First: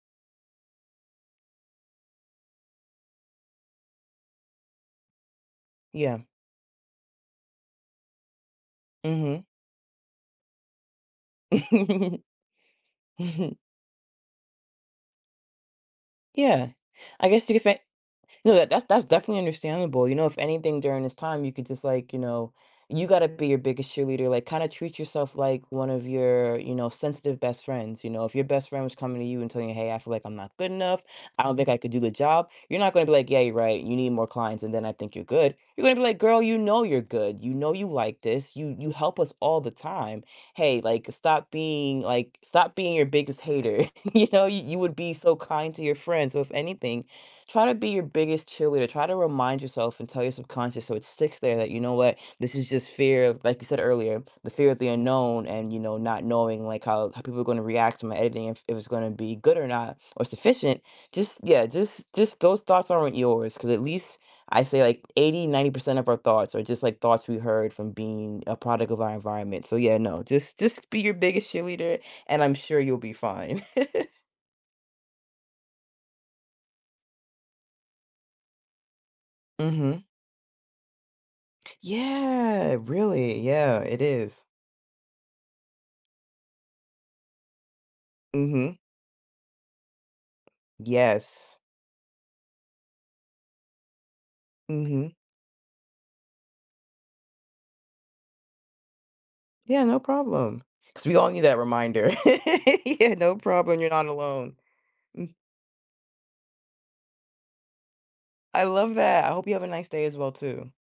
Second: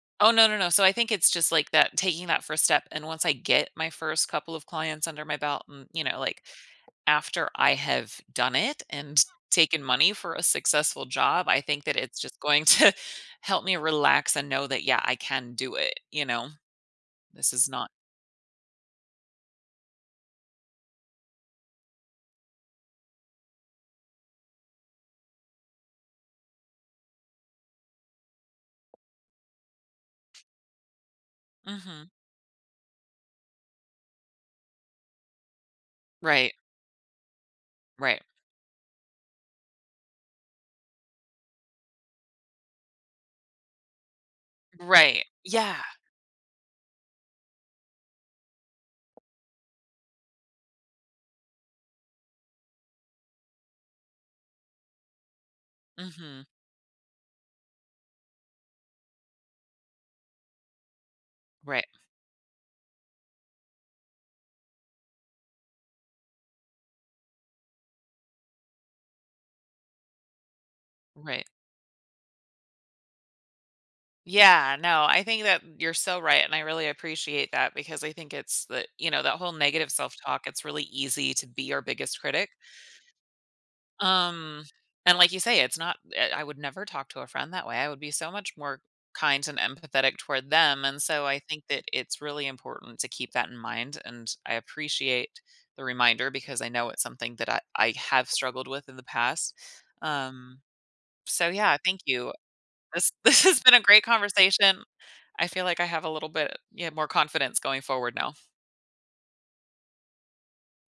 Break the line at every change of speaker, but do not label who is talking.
Oh, no no no. So I think it's just, like, that taking that 1st step, and once I get my 1st couple of clients under my belt, mm, you know,
Yeah.
like, after I have done it and t
Mhm.
taken money for a successful job, I think that it's just going to
Mhm.
help me relax and know that, yeah, I can do it. You know?
Yeah. I guess
This
you could
is
say
not
no, that that's that's definitely understandable, you know, if anything during this time, you could just, like, you know, you gotta be your biggest cheerleader, like, kinda treat yourself like one of your, you know, sensitive best friends, you know? If your best friend was coming to you and telling you, "Hey, I feel like I'm not good enough. I don't think I could do
Mhm.
the job." You're not gonna be, like, "Yeah, you're right. You need more clients, and then I think you're good." You're gonna be, like, "Girl,
Right.
you know you're good. You know you
Right.
like this. You you help us all the time. Hey, like, stop being, like, stop being your biggest hater." You know? Y you would be
Right,
so kind
yeah.
to your friends, so if anything, try to be your biggest cheerleader, try to remind yourself and tell your subconscious so it sticks there that, you know what? This is just fear of like, you said earlier, the fear of the unknown and, you know, not
Mhm.
knowing, like, how how people are gonna react to my editing if it was gonna be good or not or sufficient. Just yeah,
Right.
just just those thoughts aren't yours, 'cause at least I say, like, 80, 90% of our thoughts are just, like, thoughts we heard from being a product of our environment. So yeah, no. Just just be your
Right.
biggest cheerleader, and I'm sure you'll be fine.
Yeah, no, I think that you're so right, and I really appreciate that because I think it's the, you know, that whole negative
Mhm.
self-talk, it's really easy to be our biggest critic.
Yeah. Really. Yeah. It is.
Um, and like you say, it's not, eh, I would never talk to a friend that way, I would be so much
Mhm.
more kind and empathetic toward them. And so I
Yes.
think that it's really important to keep that in mind, and I
Mhm.
appreciate the reminder because I know it's something that I I have struggled with in the past.
Yeah, no
Um,
problem, 'cause we all need
so,
that
yeah, thank
reminder.
you. This
Yeah. No
this has been
problem,
a
you're
great
not alone.
conversation.
Mm.
I feel like I have a little bit, yeah, more confidence going forward now.
I love that, I hope you have a nice day as well, too.